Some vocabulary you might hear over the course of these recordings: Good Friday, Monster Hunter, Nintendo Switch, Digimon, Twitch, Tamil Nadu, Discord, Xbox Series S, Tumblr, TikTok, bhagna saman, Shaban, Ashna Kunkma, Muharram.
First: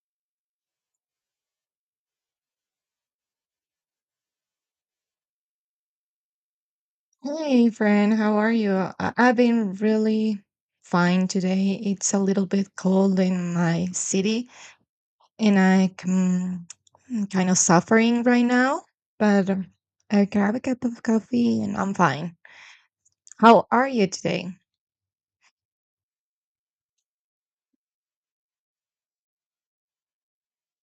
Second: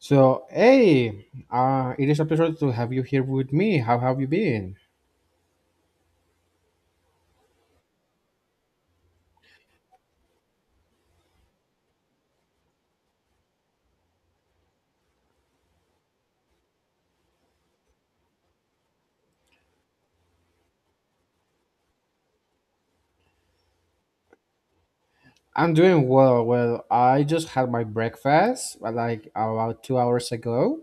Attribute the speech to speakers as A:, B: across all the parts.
A: So, hey, it is a pleasure to have you here with me. How have you been?
B: Hey, friend, how are you? I've been really fine today. It's a little bit cold in my city, and I can, I'm kind of suffering right now, but I grab a cup of coffee and I'm fine. How are you today?
A: I'm doing well. Well, I just had my breakfast like about 2 hours ago,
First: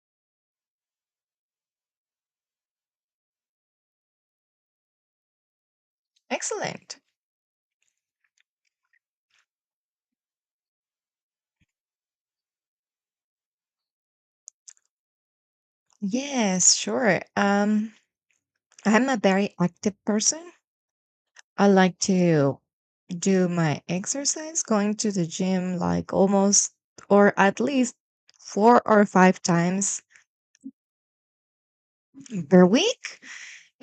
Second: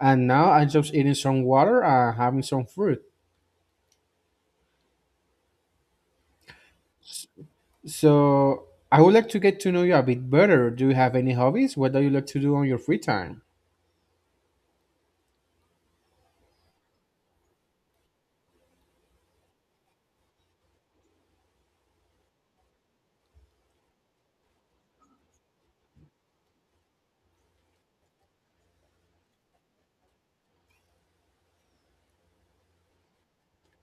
A: and now I'm just eating some water and having some fruit.
B: Excellent.
A: So, I would like to get to know you a bit better. Do you have any hobbies? What do you like to do on your free time?
B: Yes, sure. I'm a very active person. I like to do my exercise, going to the gym like almost or at least four or five times per week.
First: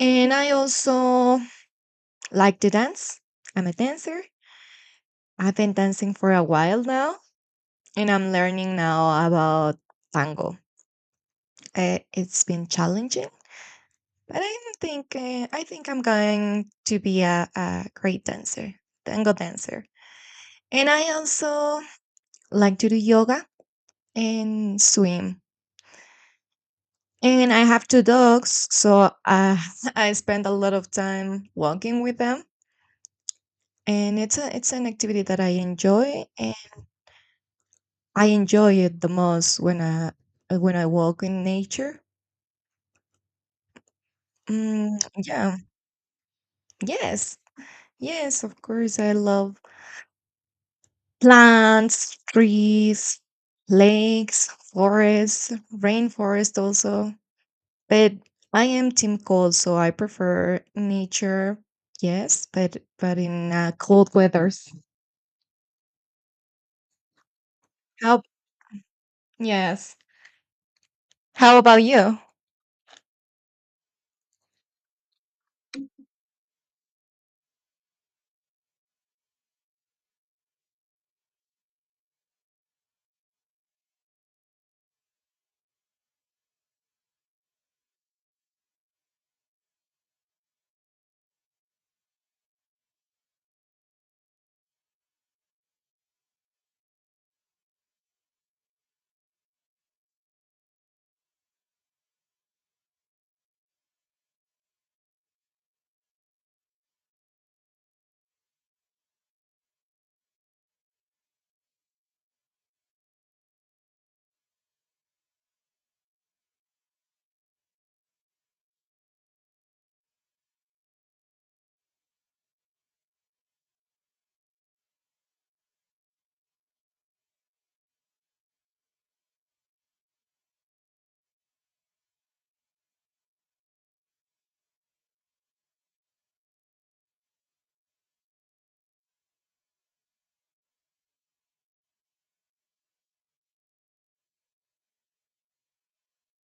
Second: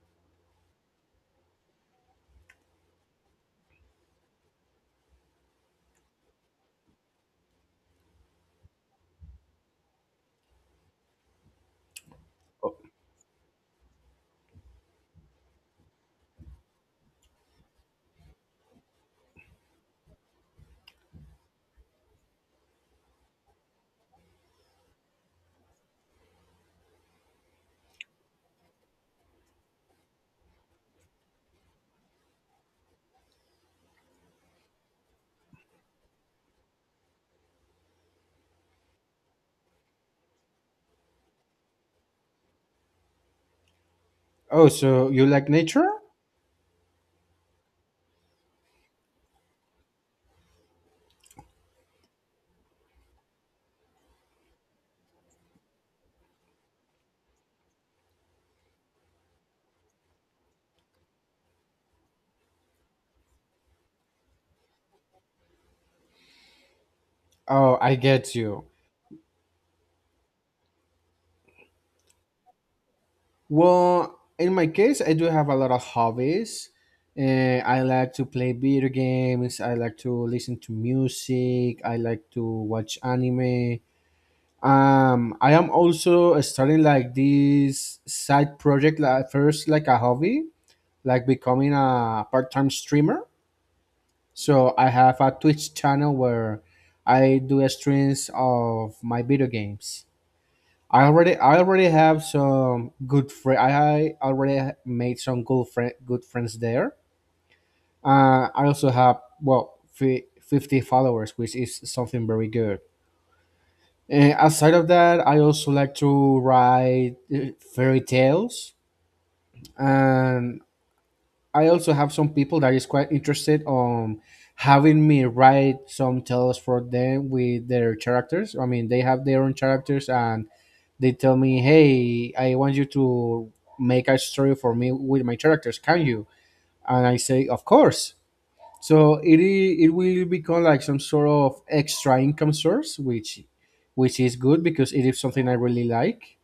B: And I also like to dance. I'm a dancer. I've been dancing for a while now, and I'm learning now about tango. It's been challenging, but I don't think I think I'm going to be a great dancer, tango dancer. And I also like to do yoga and swim. And I have two dogs, so I spend a lot of time walking with them and it's an activity that I enjoy, and I enjoy it the most when I when I walk in nature.
A: Oh,
B: Mm,
A: so you like
B: yeah,
A: nature?
B: yes, yes, of course, I love plants, trees, lakes, forests, rainforest also. But I am team cold, so I prefer nature. Yes, but in cold weathers.
A: Oh, I
B: How?
A: get you.
B: Yes. How about you?
A: Well, in my case, I do have a lot of hobbies. I like to play video games. I like to listen to music. I like to watch anime. I am also starting like this side project, like first like a hobby, like becoming a part-time streamer. So I have a Twitch channel where I do streams of my video games. I already have some good friends. I already made some good friends there. I also have well 50 followers, which is something very good. And aside of that, I also like to write fairy tales, and I also have some people that is quite interested on having me write some tales for them with their characters. I mean, they have their own characters and they tell me, "Hey, I want you to make a story for me with my characters. Can you?" And I say, "Of course." So it will become like some sort of extra income source, which is good because it is something I really like.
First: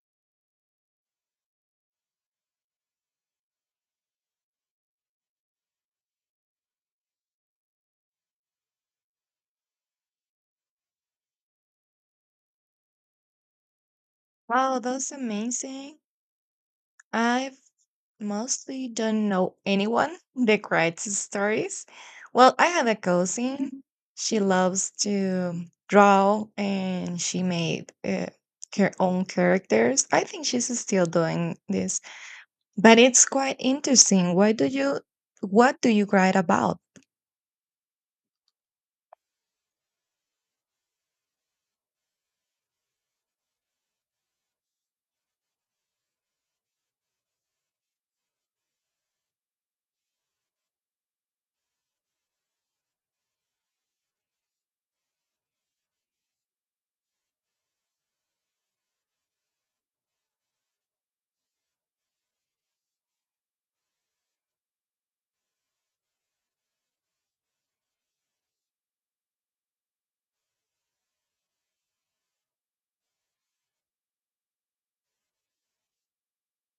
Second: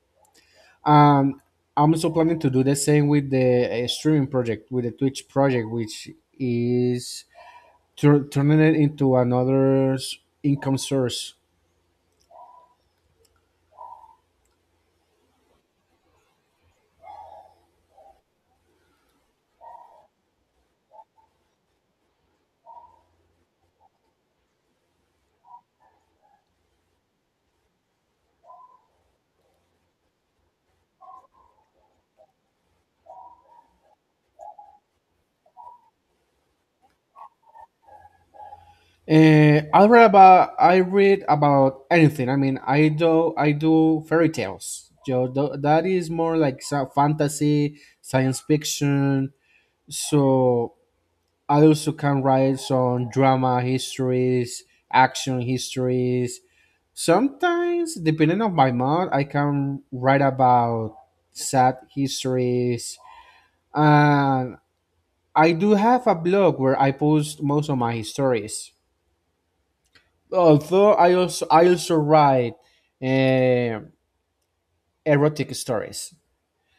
A: Um, I'm also planning to do the same with the streaming project, with the Twitch project, which is turning it into another income source.
B: Wow, that's amazing. I've mostly don't know anyone that writes stories. Well, I have a cousin. She loves to draw and she made her own characters. I think she's still doing this, but it's quite interesting. What do you write about?
A: I read about anything. I mean, I do fairy tales. Yo, that is more like fantasy, science fiction. So I also can write some drama histories, action histories. Sometimes, depending on my mood, I can write about sad histories. And I do have a blog where I post most of my stories, although I also write um erotic stories.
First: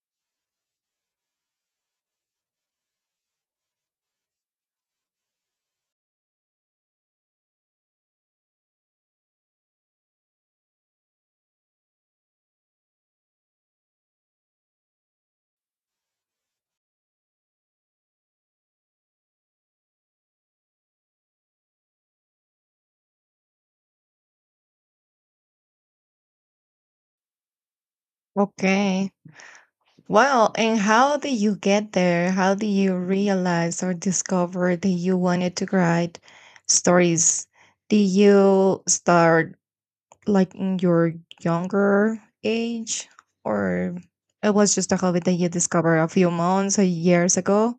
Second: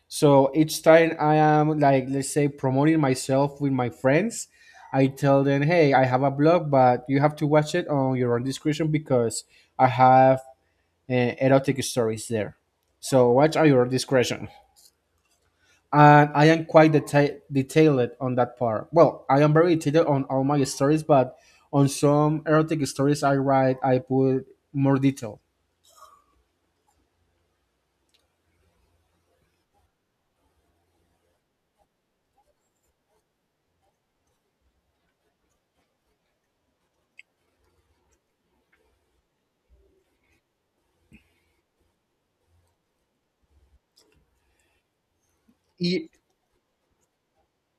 A: So each time I am like let's say promoting myself with my friends, I tell them, "Hey, I have a blog, but you have to watch it on your own discretion because I have erotic stories there. So watch at your discretion." And I am quite detailed on that part. Well, I am very detailed on all my stories, but on some erotic stories I write, I put more detail.
B: Okay. Wow, and how did you get there? How did you realize or discover that you wanted to write stories? Did you start like in your younger age, or it was just a hobby that you discovered a
A: E-,
B: few months or years ago?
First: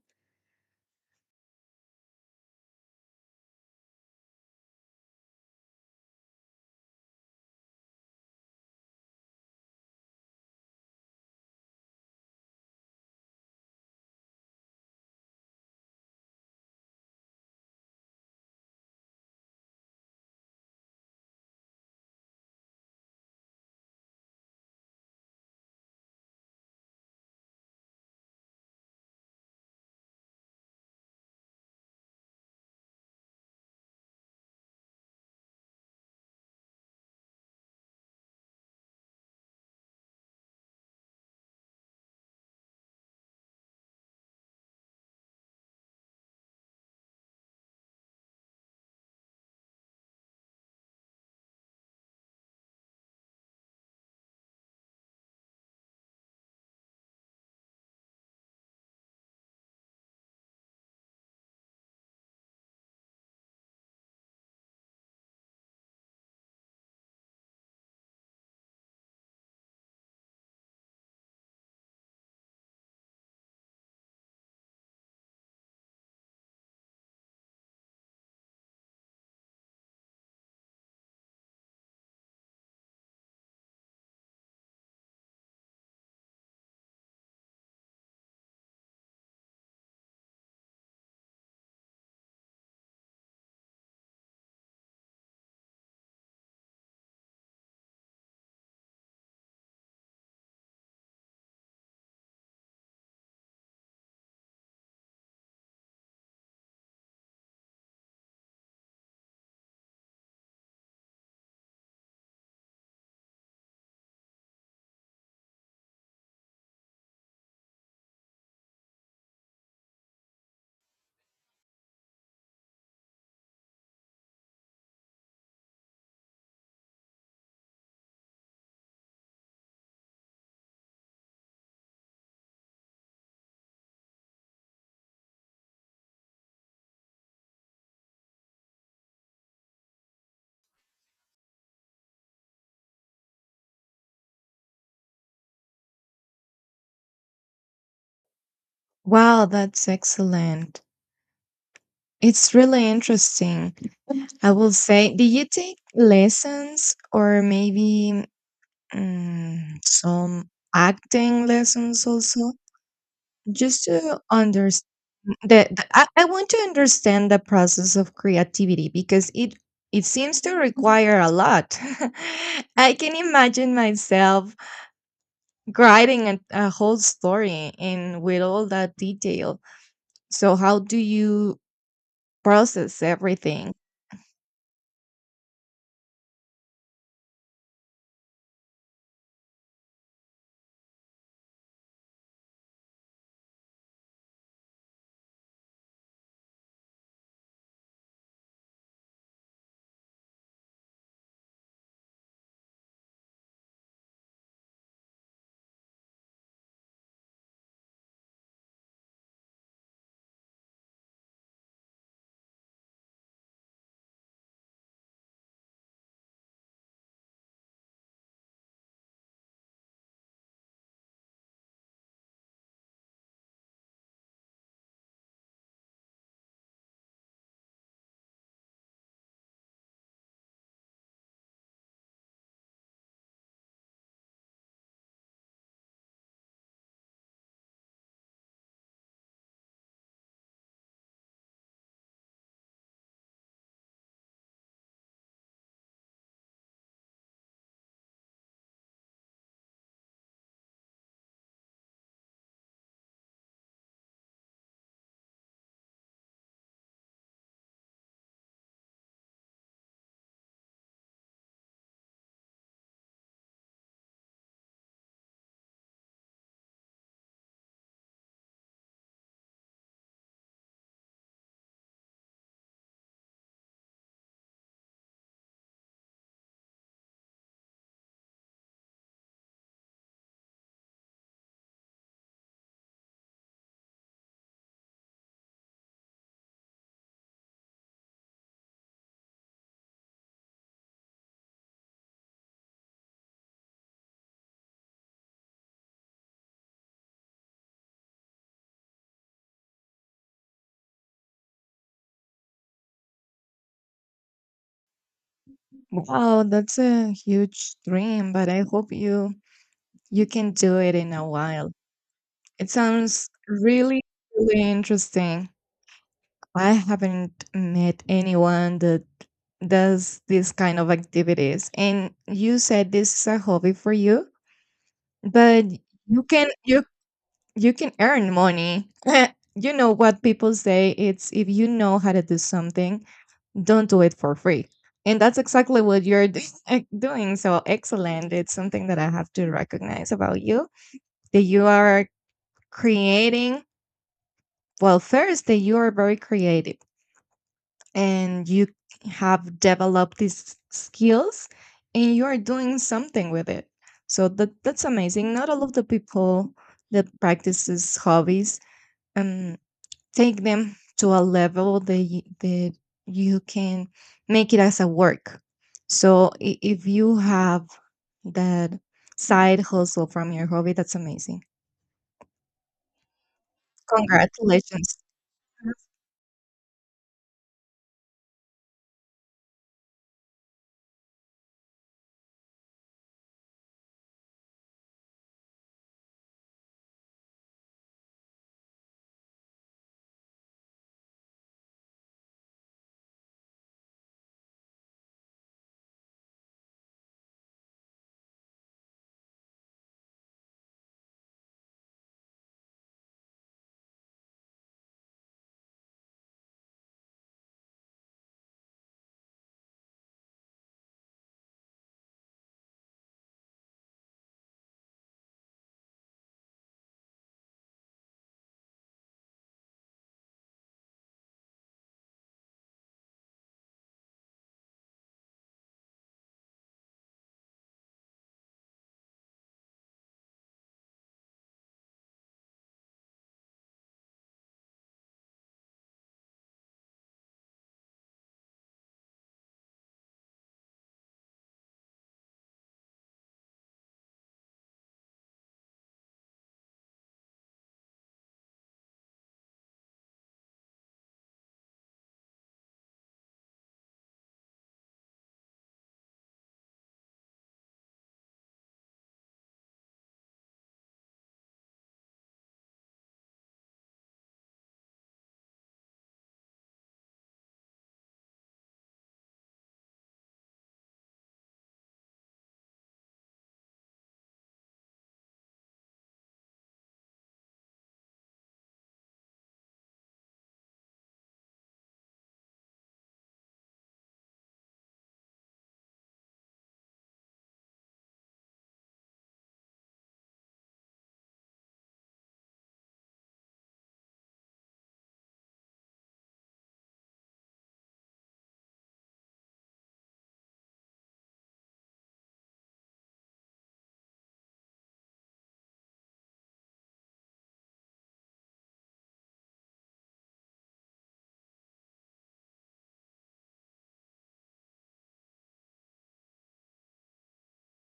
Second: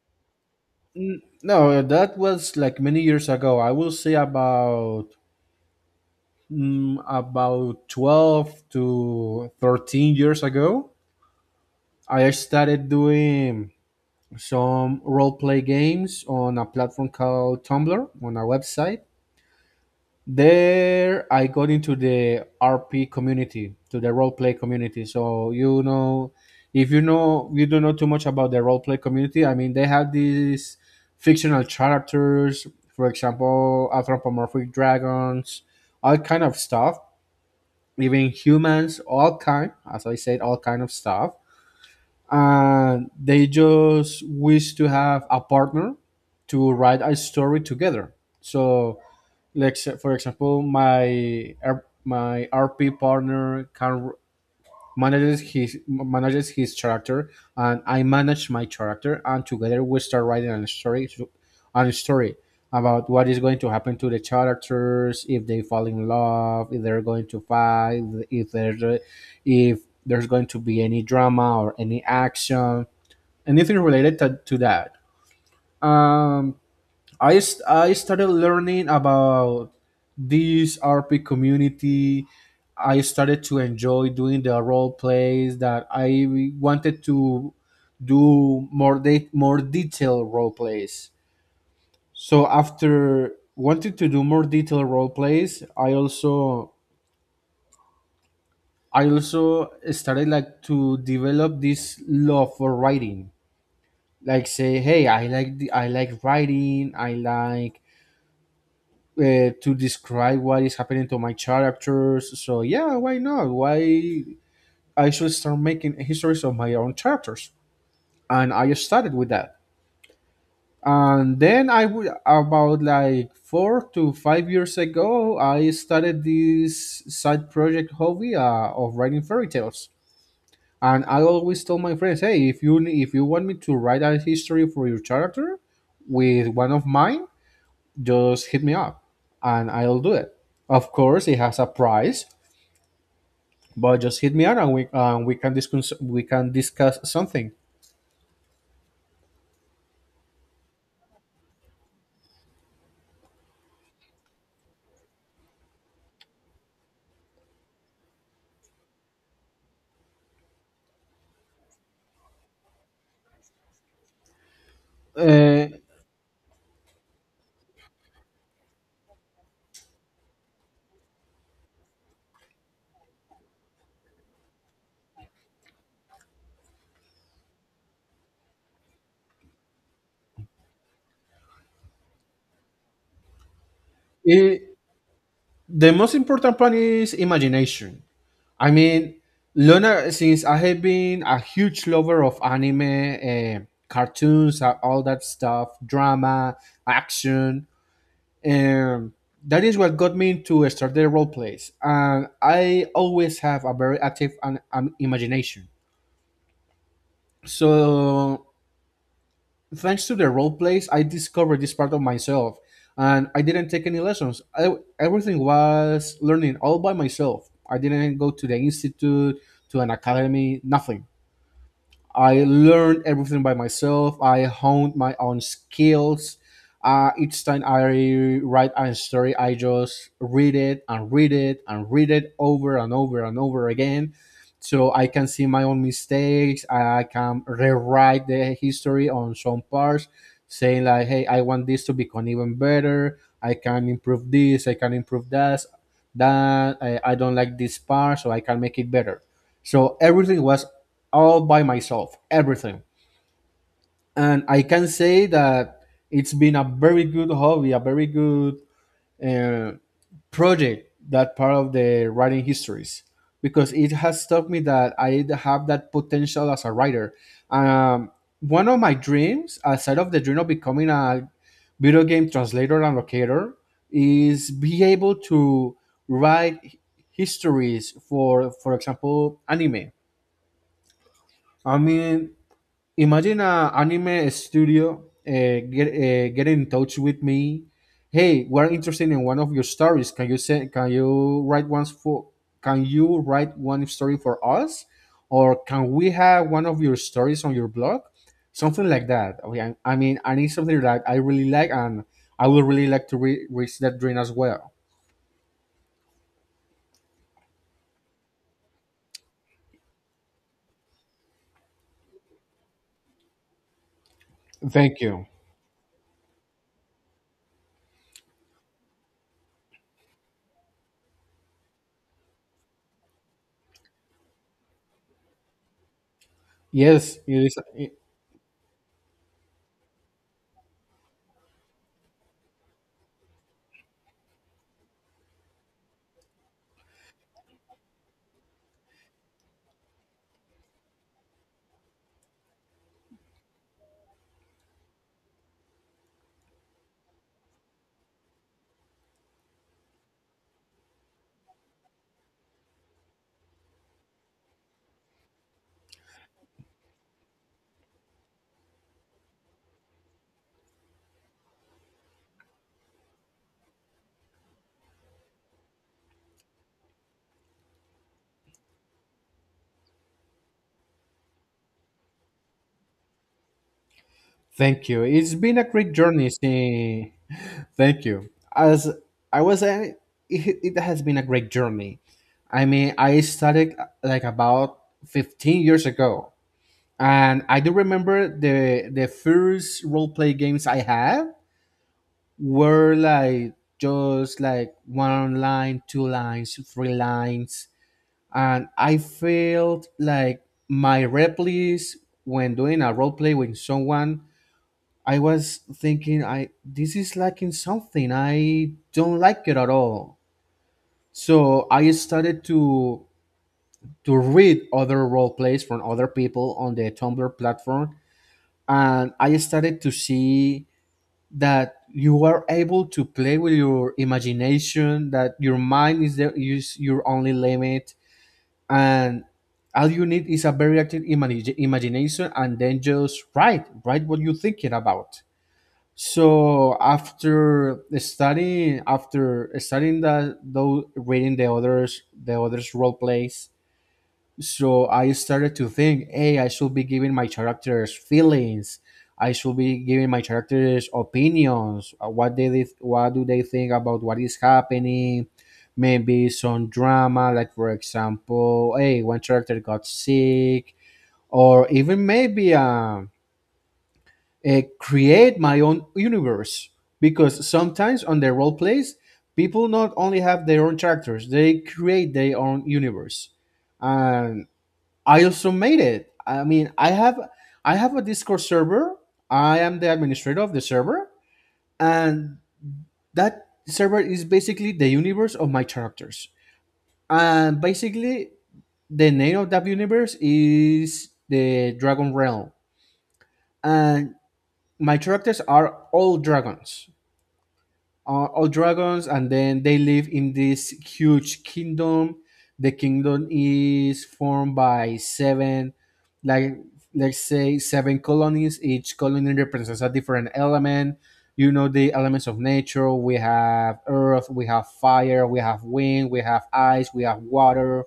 A: No, that was like many years ago. I will say about about 12 to 13 years ago. I started doing some role play games on a platform called Tumblr, on a website. There I got into the RP community, to the role play community. So, if you know you don't know too much about the role play community. I mean, they have these fictional characters, for example, anthropomorphic dragons, all kind of stuff, even humans, all kind, as I said, all kind of stuff. And they just wish to have a partner to write a story together. So, like, for example, my RP partner can manages his character, and I manage my character, and together we start writing a story about what is going to happen to the characters, if they fall in love, if they're going to fight, if there's a- if there's going to be any drama or any action, anything related to that. um I started learning about this RP community. I started to enjoy doing the role plays, that I wanted to do more detailed role plays. So after wanting to do more detailed role plays, I also started like to develop this love for writing. Like say, hey, I like writing. I like to describe what is happening to my characters. So yeah, why not? Why I should start making histories of my own characters, and I started with that. And then I would about like 4 to 5 years ago, I started this side project hobby of writing fairy tales. And I always tell my friends, hey, if you want me to write a history for your character with one of mine, just hit me up and I'll do it. Of course, it has a price, but just hit me up and we can discuss something.
B: Wow, that's excellent. It's really interesting. I will say, did you take lessons or maybe mm, some acting lessons also? Just to understand
A: Uh,
B: that I want to understand the process of creativity because it seems to require a lot. I can imagine myself writing a whole story in with all that detail, so how do you process everything.
A: it, the most important part is imagination. I mean, Luna, since I have been a huge lover of anime, cartoons, all that stuff, drama, action, um, that is what got me into start the role plays. And I always have a very active and imagination. So, thanks to the role plays, I discovered this part of myself, and I didn't take any lessons. Everything was learning all by myself. I didn't go to the institute, to an academy, nothing. I learned everything by myself. I honed my own skills. Each time I write a story, I just read it and read it and read it over and over and over again. So I can see my own mistakes. I can rewrite the history on some parts, saying like, "Hey, I want this to become even better. I can improve this. I can improve that. That I don't like this part, so I can make it better." So everything was all by myself, everything. And I can say that it's been a very good hobby, a very good uh, project, that part of the writing histories, because it has taught me that I have that potential as a writer. Um, One of my dreams, aside of the dream of becoming a video game translator and locator, is be able to write histories for example, anime. I mean, imagine a anime studio get in touch with me. Hey, we're interested in one of your stories. Can you write one story for us? Or can we have one of your stories on your blog, something like that? Okay, I mean, I need something that I really like, and I would really like to reach that dream as well.
B: Wow, that's a huge dream, but I hope you can do it in a while. It sounds really, really
A: Thank you.
B: interesting. I haven't met anyone that does this kind of activities. And you said this is a hobby for you, but you can you
A: Yes, it is.
B: you can earn money. You know what people say, it's if you know how to do something, don't do it for free. And that's exactly what doing. So excellent. It's something that I have to recognize about you, that you are creating, well first that you are very creative and you have developed these skills and you are doing something with it, so that that's amazing. Not all of the people that practices hobbies um take them to a level that you can make it as a work. So if you have that side hustle from your hobby, that's amazing.
A: Thank
B: Congratulations.
A: you. It's been a great journey since. Thank you. As I was saying, it has been a great journey. I mean, I started like about 15 years ago, and I do remember the first role play games I had were like just like one line, two lines, three lines, and I felt like my replies when doing a role play with someone, I was thinking, I this is lacking something. I don't like it at all. So I started to read other role plays from other people on the Tumblr platform, and I started to see that you are able to play with your imagination, that your mind is the is your only limit, and all you need is a very active imagination, and then just write what you're thinking about. So after studying that though reading the others role plays, so I started to think, hey, I should be giving my characters feelings. I should be giving my characters opinions. What do they think about what is happening? Maybe some drama, like for example, hey, one character got sick, or even maybe create my own universe, because sometimes on the role plays people not only have their own characters, they create their own universe. And I also made it. I mean, I have a Discord server. I am the administrator of the server, and that server is basically the universe of my characters. And basically, the name of that universe is the Dragon Realm, and my characters are all dragons, and then they live in this huge kingdom. The kingdom is formed by seven, like let's say seven colonies. Each colony represents a different element. You know, the elements of nature: we have earth, we have fire, we have wind, we have ice, we have water.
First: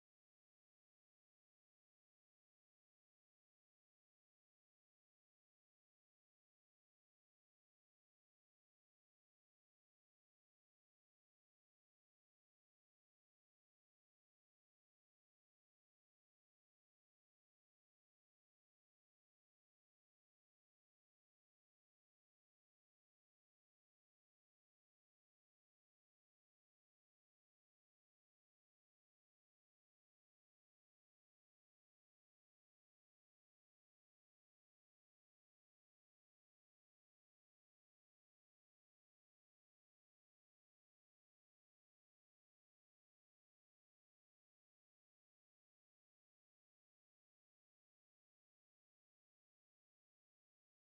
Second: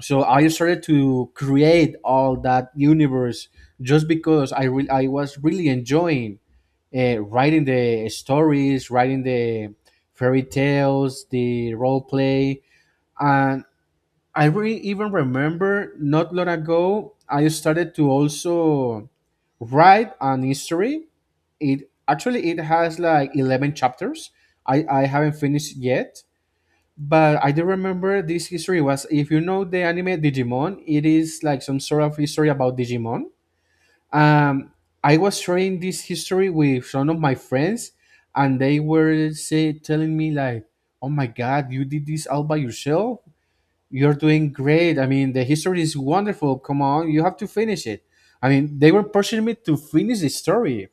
A: So I started to create all that universe just because I was really enjoying writing the stories, writing the fairy tales, the role play. And I really even remember not long ago I started to also write an history. It actually it has like 11 chapters. I haven't finished yet. But I do remember this history was, if you know the anime Digimon, it is like some sort of history about Digimon. Um, I was sharing this history with some of my friends, and they were say telling me like, "Oh my God, you did this all by yourself. You're doing great. I mean, the history is wonderful. Come on, you have to finish it." I mean, they were pushing me to finish the story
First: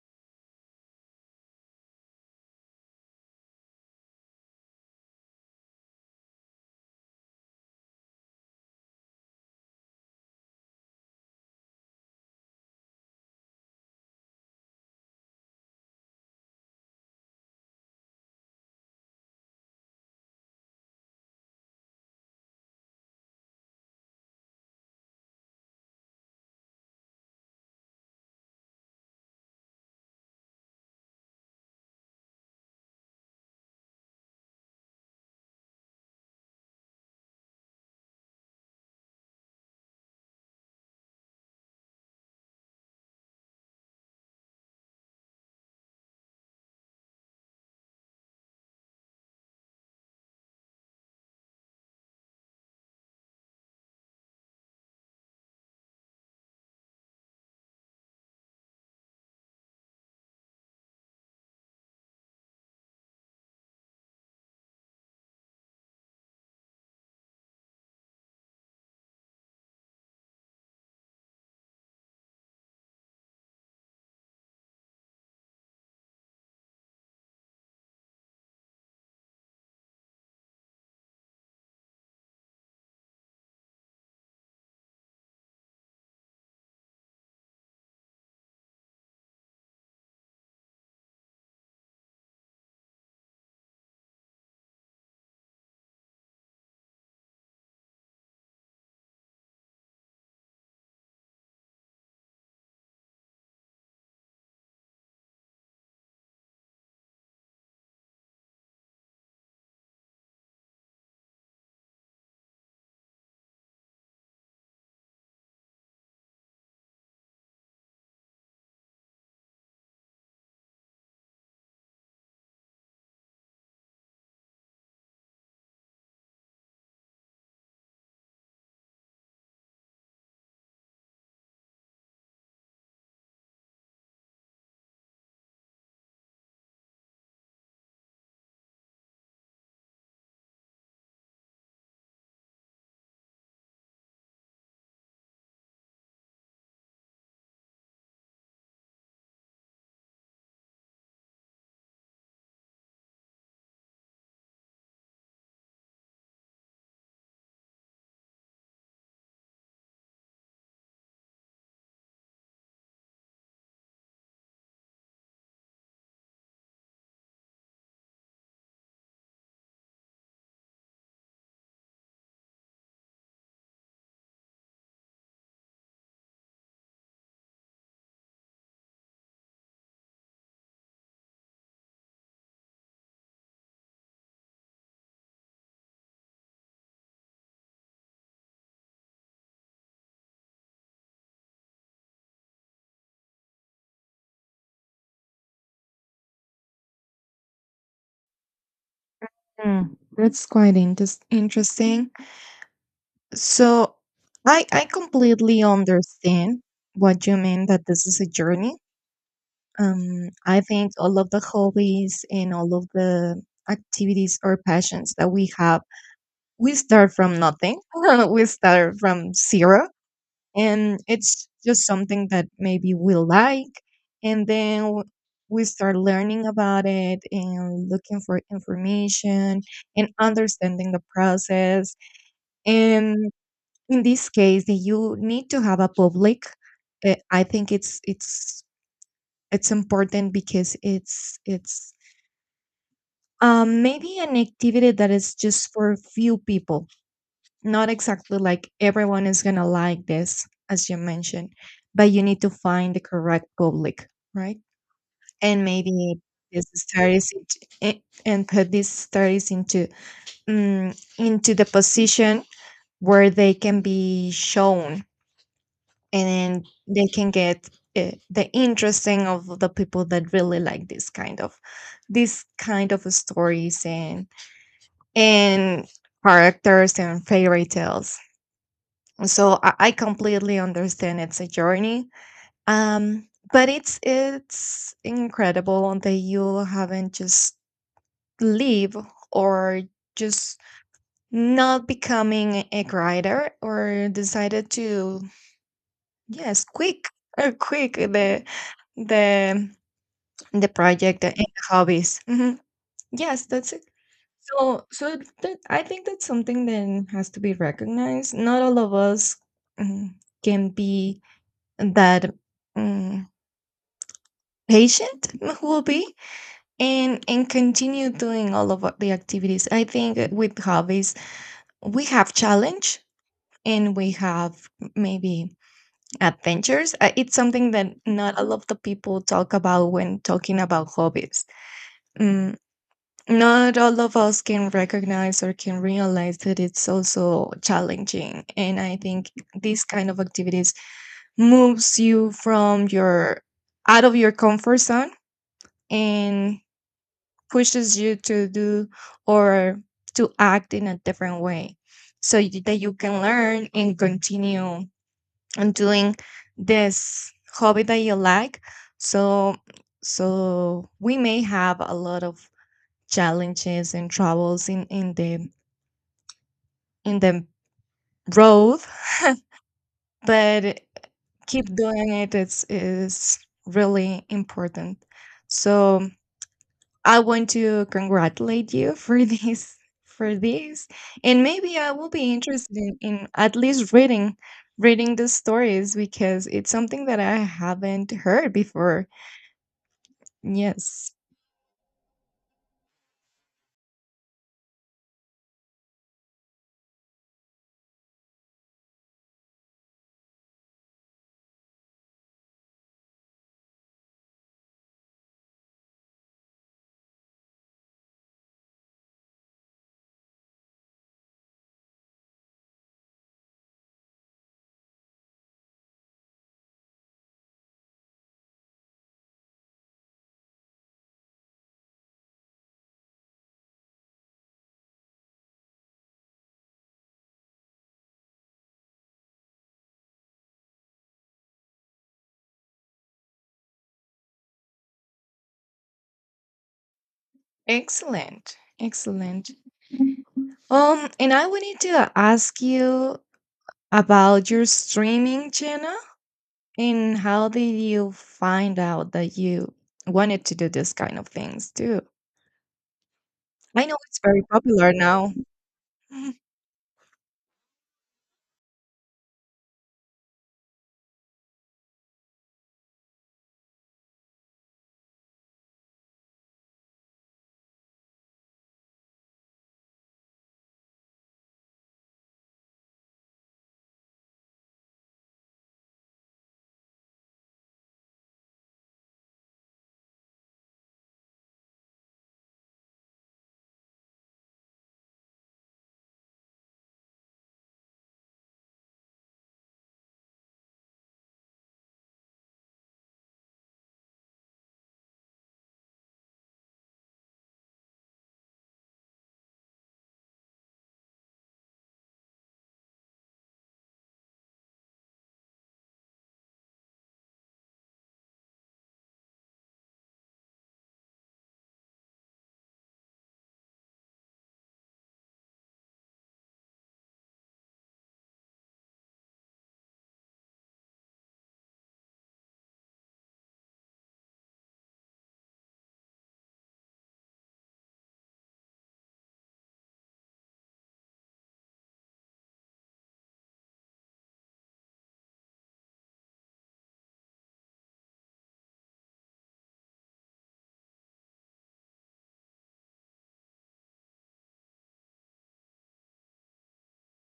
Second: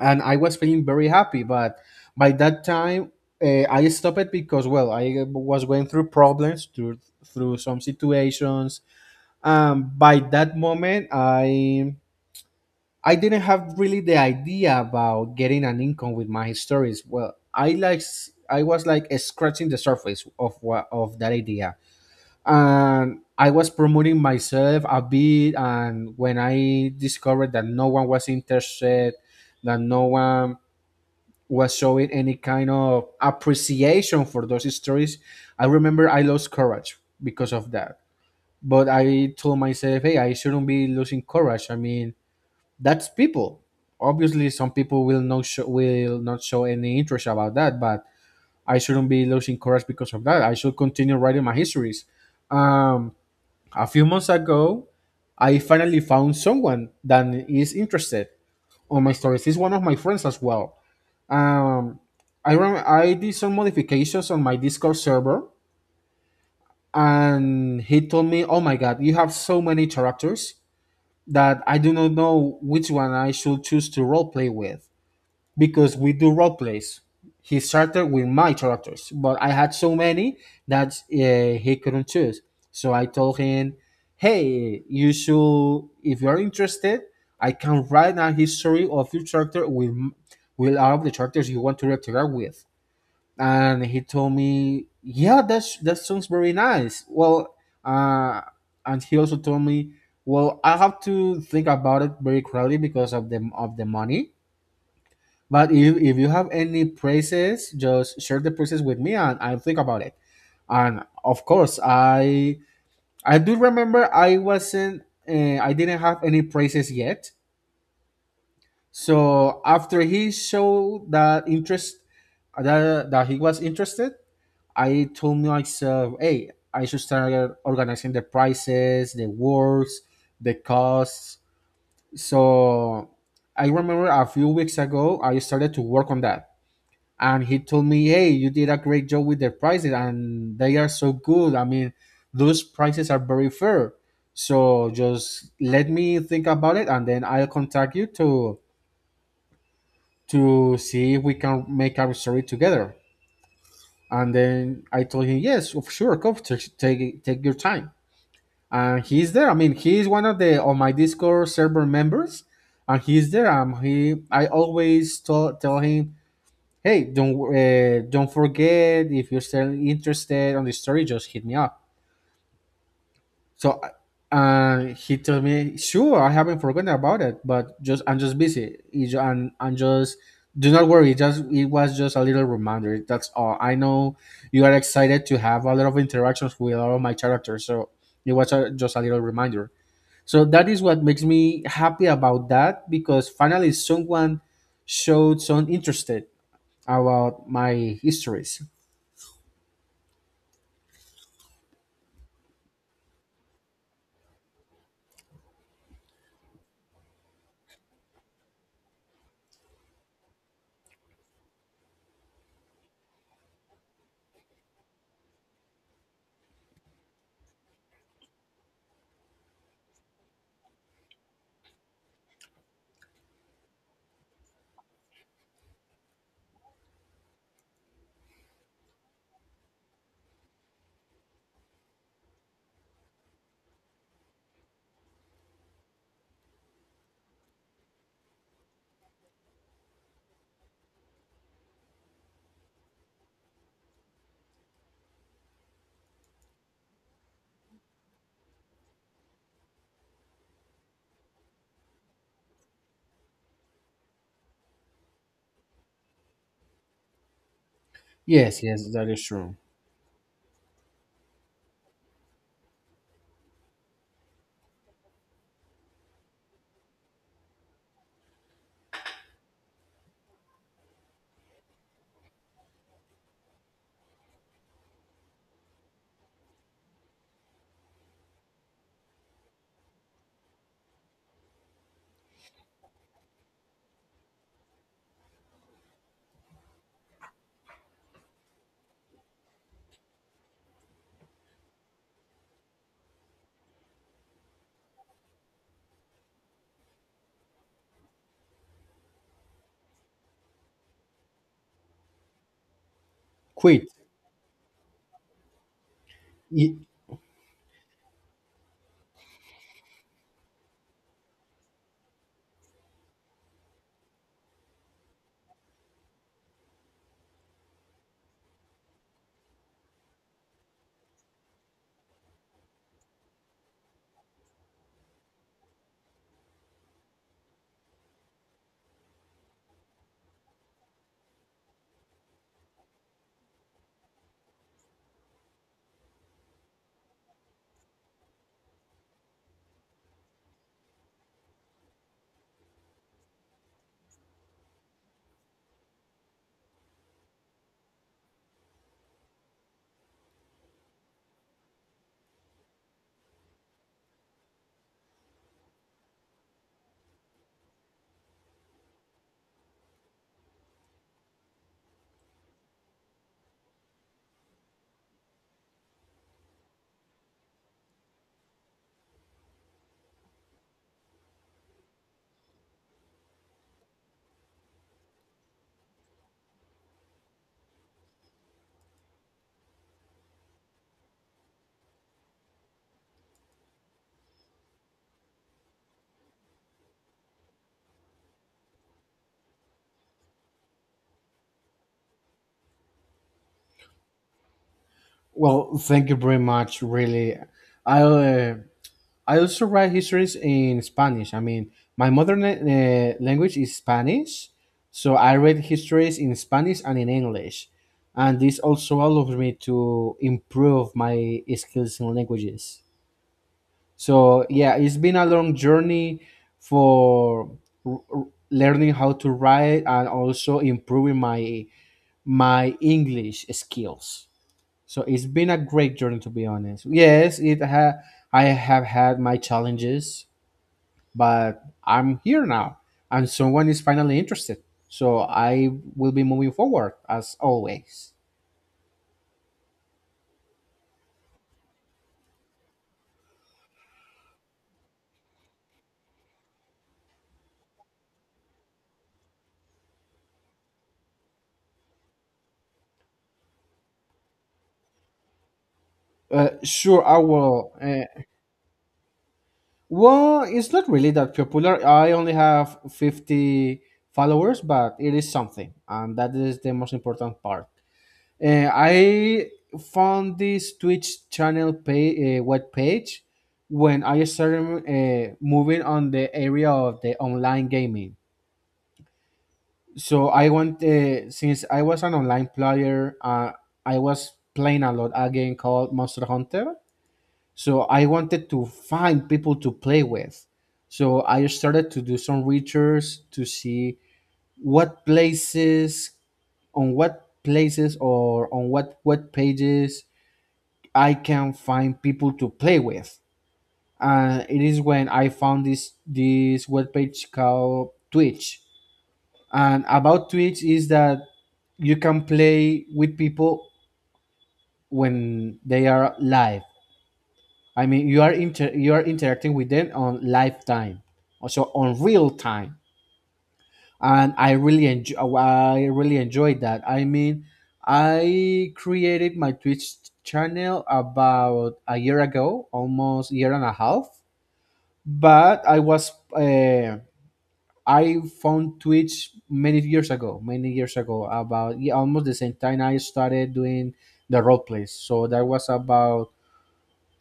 A: and I was feeling very happy. But by that time, I stopped it because well, I was going through problems through some situations. By that moment, I didn't have really the idea about getting an income with my stories. Well, I was like scratching the surface of what of that idea, and I was promoting myself a bit. And when I discovered that no one was interested, that no one was showing any kind of appreciation for those stories, I remember I lost courage because of that. But I told myself, hey, I shouldn't be losing courage. I mean, that's people. Obviously, some people will not show any interest about that, but I shouldn't be losing courage because of that. I should continue writing my histories. Um, a few months ago, I finally found someone that is interested on my stories. He's one of my friends as well. um, I did some modifications on my Discord server, and he told me, "Oh my God, you have so many characters that I do not know which one I should choose to roleplay with because we do roleplays." He started with my characters, but I had so many that he couldn't choose. So I told him, "Hey, you should, if you're interested, I can write a history of your character with all of the characters you want to interact with." And he told me, "Yeah, that's that sounds very nice." Well, uh, and he also told me, "Well, I have to think about it very clearly because of the money. But if you have any prices, just share the prices with me, and I'll think about it." And of course, I do remember I wasn't I didn't have any prices yet. So after he showed that interest, that he was interested, I told myself, hey, I should start organizing the prices, the works, the costs. So I remember a few weeks ago, I started to work on that. And he told me, hey, you did a great job with the prices, and they are so good. I mean, those prices are very fair. So just let me think about it, and then I'll contact you to see if we can make our story together. And then I told him, yes, of sure, come, take take your time. And he's there. I mean, he's one of the on my Discord server members, and he's there. He I always tell him, hey, don't forget if you're still interested on the story, just hit me up. So he told me, sure, I haven't forgotten about it, but just I'm just busy. And just do not worry. Just it was just a little reminder. That's all. I know you are excited to have a lot of interactions with all of my characters. So it was a, just a little reminder. So that is what makes me happy about that because finally someone showed some interest about my histories.
B: That's quite interesting. So I completely understand what you mean, that this is a journey. I think all of the hobbies and all of the activities or passions that we have, we start from nothing. We start from zero, and it's just something that maybe we like, and then we start learning about it and looking for information and understanding the process. And in this case you need to have a public. I think it's important because it's maybe an activity that is just for few people. Not exactly like everyone is gonna like this as you mentioned, but you need to find the correct public, right? And maybe this studies into, I- and
A: Yes,
B: put these
A: yes, that is
B: studies
A: true.
B: um, into the position where they can be shown and they can get the interesting of the people that really like this kind of stories and characters and fairy tales. So I completely understand, it's a journey. Um, but it's incredible that you haven't just leave or just not becoming a writer or decided to. Yes, quick, quick the the project and the hobbies. Mhm. Yes, that's it.
A: Quit.
B: So that, I think that's something
A: Y-
B: that has to be recognized. Not all of us, mm, can be that, mm, patient who will be, and continue doing all of the activities. I think with hobbies we have challenge and we have maybe adventures. It's something that not a lot of the people talk about when talking about hobbies. Mm, not all of us can recognize or can realize that it's also challenging. And I think this kind of activities moves you from your out of your comfort zone and pushes you to do or to act in a different way, so that you can learn and continue and doing this hobby that you like. So so we may have a lot of challenges and troubles in in the road. But keep doing it, it's is really important. So I want to congratulate you for this, for this, and maybe I will be interested in at least reading reading the stories, because it's something that I haven't heard before. Yes.
A: Well, thank you very much. Really, I uh, I also write histories in Spanish. I mean, my mother language is Spanish, so I read histories in Spanish and in English, and this also allows me to improve my skills in languages. So yeah, it's been a long journey for learning how to write and also improving my my English skills. So it's been a great journey, to be honest. Yes, I have had my challenges, but I'm here now, and someone is finally interested. So I will be moving forward as always.
B: Excellent. Excellent. And I wanted to ask you about your streaming channel, and how did you find out that you wanted to do this kind of things too? I know it's very popular now.
A: Sure, I will. Well, it's not really that popular. I only have 50 followers, but it is something, and that is the most important part. I found this Twitch channel pay, web page when I started moving on the area of the online gaming. So I went since I was an online player. I was playing a lot a game called Monster Hunter. So I wanted to find people to play with. So I started to do some research to see what places on what places or on what web pages I can find people to play with. And it is when I found this webpage called Twitch. And about Twitch is that you can play with people when they are live. I mean, you are interacting with them on live time, also on real time. And I really enjoyed that. I mean, I created my Twitch channel about a year ago, almost year and a half, but I was I found Twitch many years ago, about yeah, almost the same time I started doing the role plays. So that was about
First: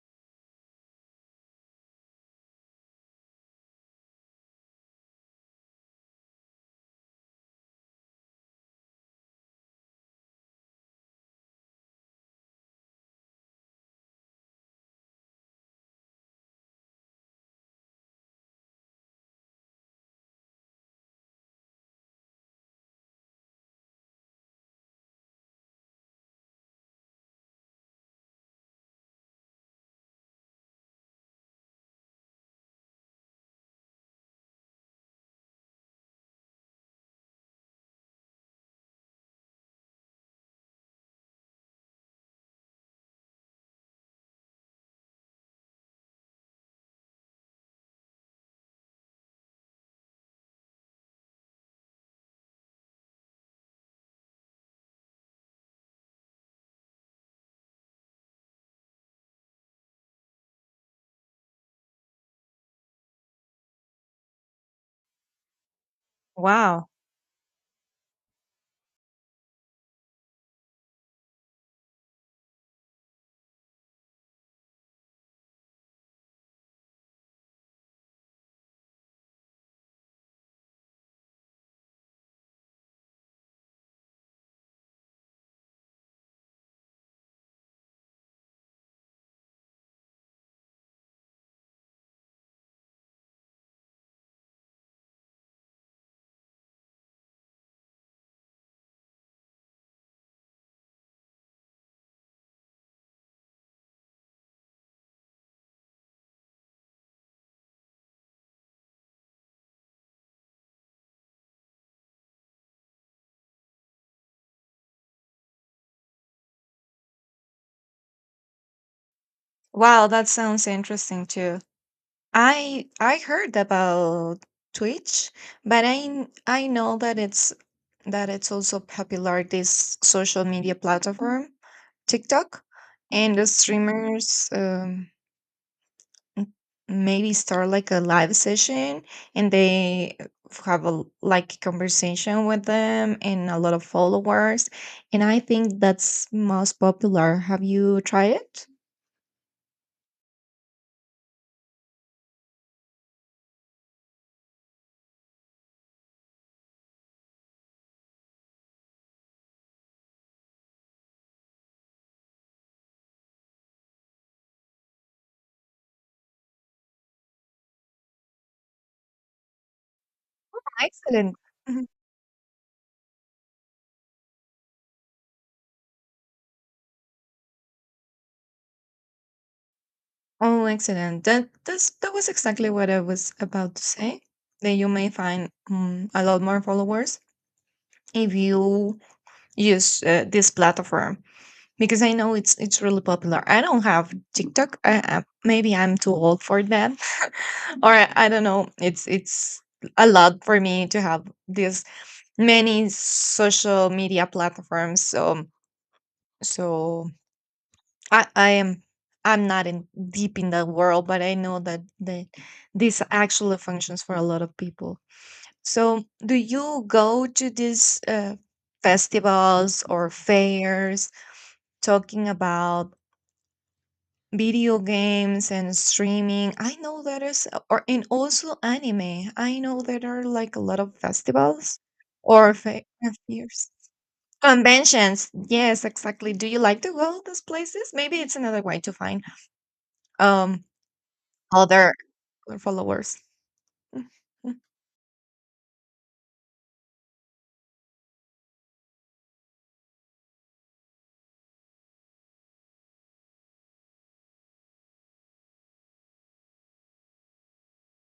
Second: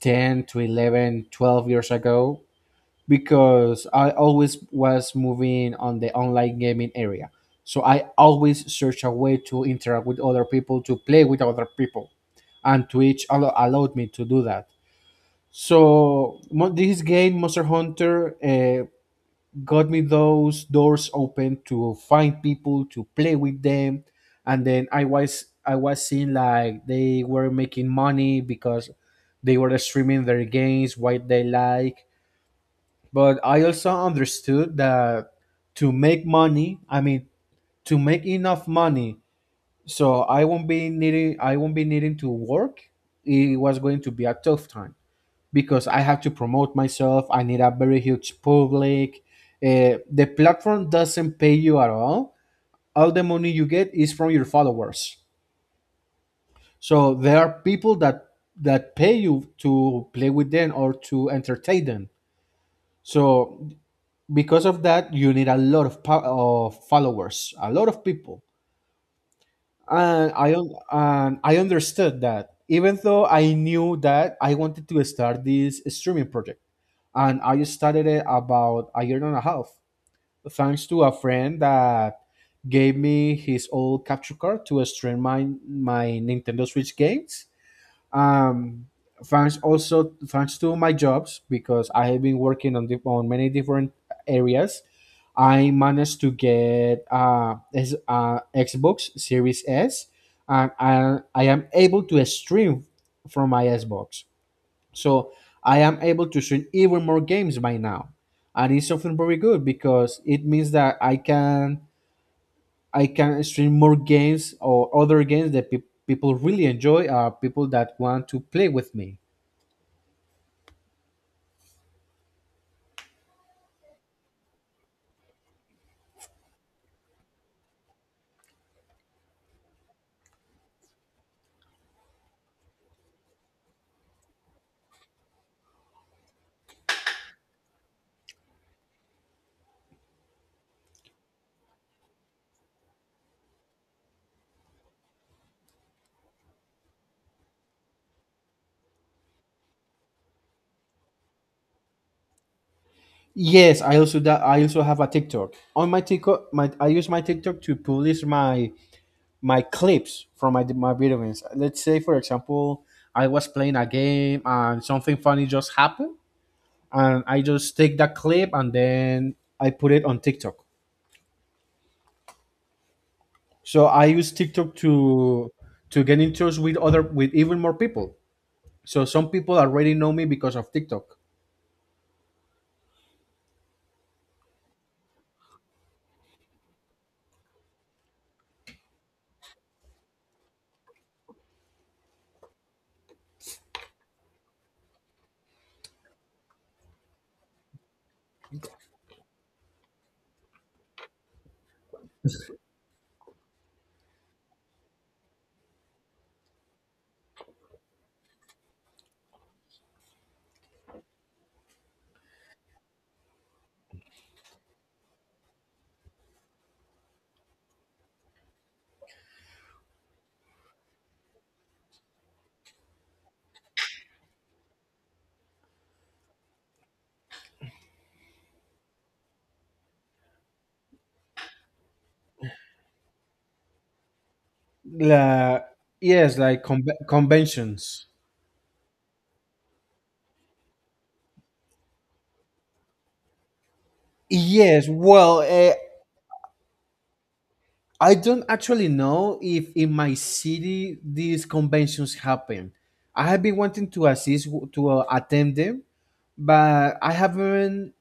A: 10 to 11, 12 years ago because I always was moving on the online gaming area. So I always search a way to interact with other people, to play with other people and Twitch allowed me to do that. So this game, Monster Hunter, got me those doors open to find people to play with them and then I was seeing like they were making money because they were streaming their games what they like but I also understood that to make money, I mean to make enough money, so I won't be needing to work. It was going to be a tough time because I have to promote myself. I need a very huge public. The platform doesn't pay you at all. All the money you get is from your followers. So there are people that pay you to play with them or to entertain them. So because of that, you need a lot of, of
B: Wow.
A: followers, a lot of people. And and I understood that even though I knew that I wanted to start this streaming project, and I started it about a year and a half, thanks to a friend that gave me his old capture card to stream my my Nintendo Switch games, um, thanks also thanks to my jobs because I have been working on on many different areas. I managed to get Xbox Series S, and I am able to stream from my Xbox. So I am able to stream even more games by now, and it's something very good because it means that I can stream more games or other games that people really enjoy, or people that want to play with me.
B: Wow, that sounds interesting too. I heard about Twitch, but I know that it's also popular, this social media platform, TikTok, and the streamers m- maybe start like a live session, and they have a like conversation with them and a lot of followers. And I think that's most popular. Have you tried it?
A: Yes, I also have a TikTok. On my TikTok, my I use my TikTok to publish my my clips from my my video games. Let's say, for example, I was playing a game and something funny just happened, and I just take that clip and then I put it on TikTok.
B: Excellent.
A: So I use TikTok to get in touch with other with even more people. So some people already know me because
B: Oh,
A: of TikTok.
B: excellent. That was exactly what I was about to say. That you may find a lot more followers if you use this platform, because I know it's really popular. I don't have TikTok. Maybe I'm too old for that, or I don't know. It's a lot for me to have this many social media platforms. So I I am I'm not in deep in that world, but I know that this actually functions for a lot of people. So, do you go to these festivals or fairs talking about video games and streaming? I know there is, or and also anime. I know there are like a lot of festivals or fairs. Conventions,
A: La,
B: yes, exactly.
A: yes,
B: Do you
A: like
B: like to go those places?
A: conventions.
B: Maybe it's another way to find um other followers. Mm, mm.
A: Yes, well, I don't actually know if in my city these conventions happen. I have been wanting to assist to attend them, but I haven't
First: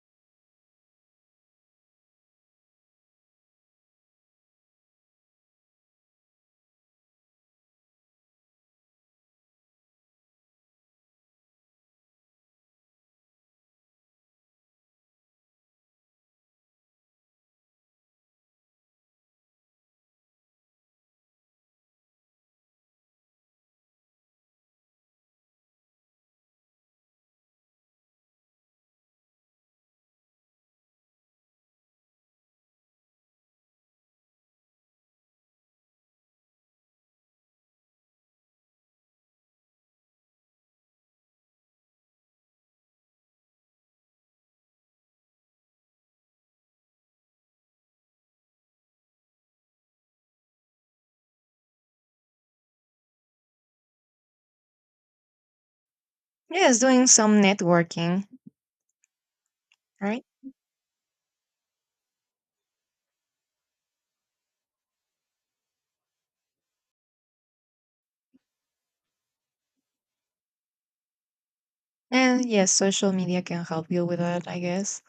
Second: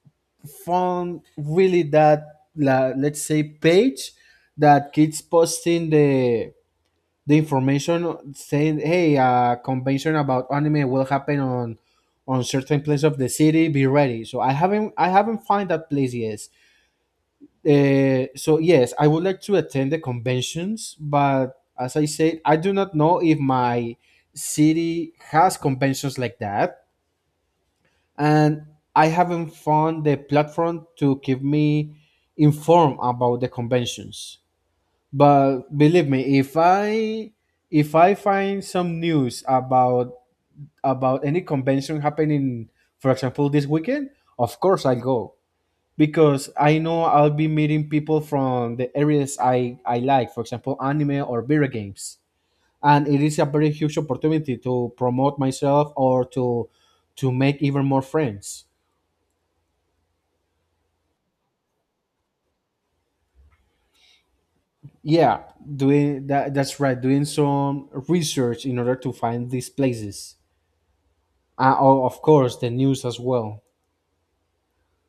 A: found really that let's say page that keeps posting the information saying, "Hey, a convention about anime will happen on certain place of the city. Be ready." So I haven't found that place yet. So yes, I would like to attend the conventions, but as I said, I do not know if my city has conventions like that, and I haven't found the platform to keep me informed about the conventions. But believe me, if I find some news about any convention happening, for example, this weekend, of course I'll go because I know I'll be meeting people from the areas I like, for example, anime or video games. And it is a very huge opportunity to promote myself or
B: Yes, doing
A: to
B: some
A: make even more
B: networking,
A: friends.
B: right?
A: Yeah, doing that that's right, doing some research in order to find these places. Oh, of
B: And
A: course, the
B: yes,
A: news
B: social
A: as
B: media
A: well.
B: can help you with that, I guess.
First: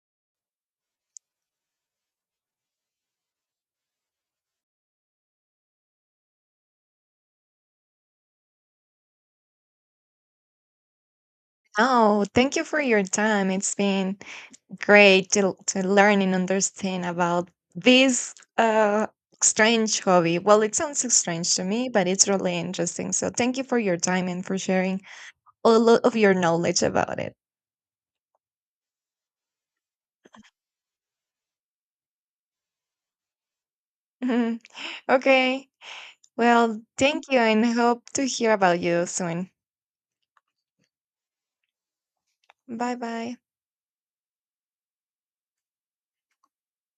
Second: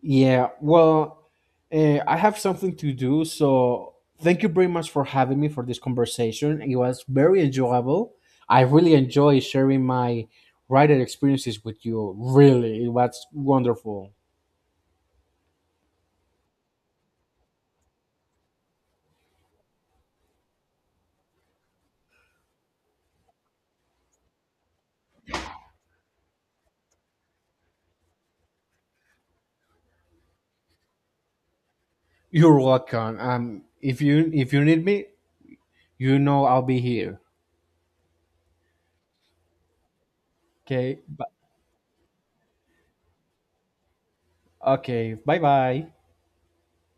A: Yeah, well, I have something to do, so thank you very much for having me for this conversation. It was very enjoyable. I really enjoy sharing my writing experiences with you.
B: Oh, thank you for
A: Really, it
B: your
A: was
B: time. It's
A: wonderful.
B: been great to learn and understand about this strange hobby. Well, it sounds so strange to me, but it's really interesting. So thank you for your time and for sharing all of your knowledge about it.
A: You're welcome. If
B: Mhm.
A: you need me,
B: Okay.
A: you know I'll be
B: Well,
A: here.
B: thank you and hope to hear about you soon.
A: Okay.
B: Bye bye.
A: Okay. Bye bye.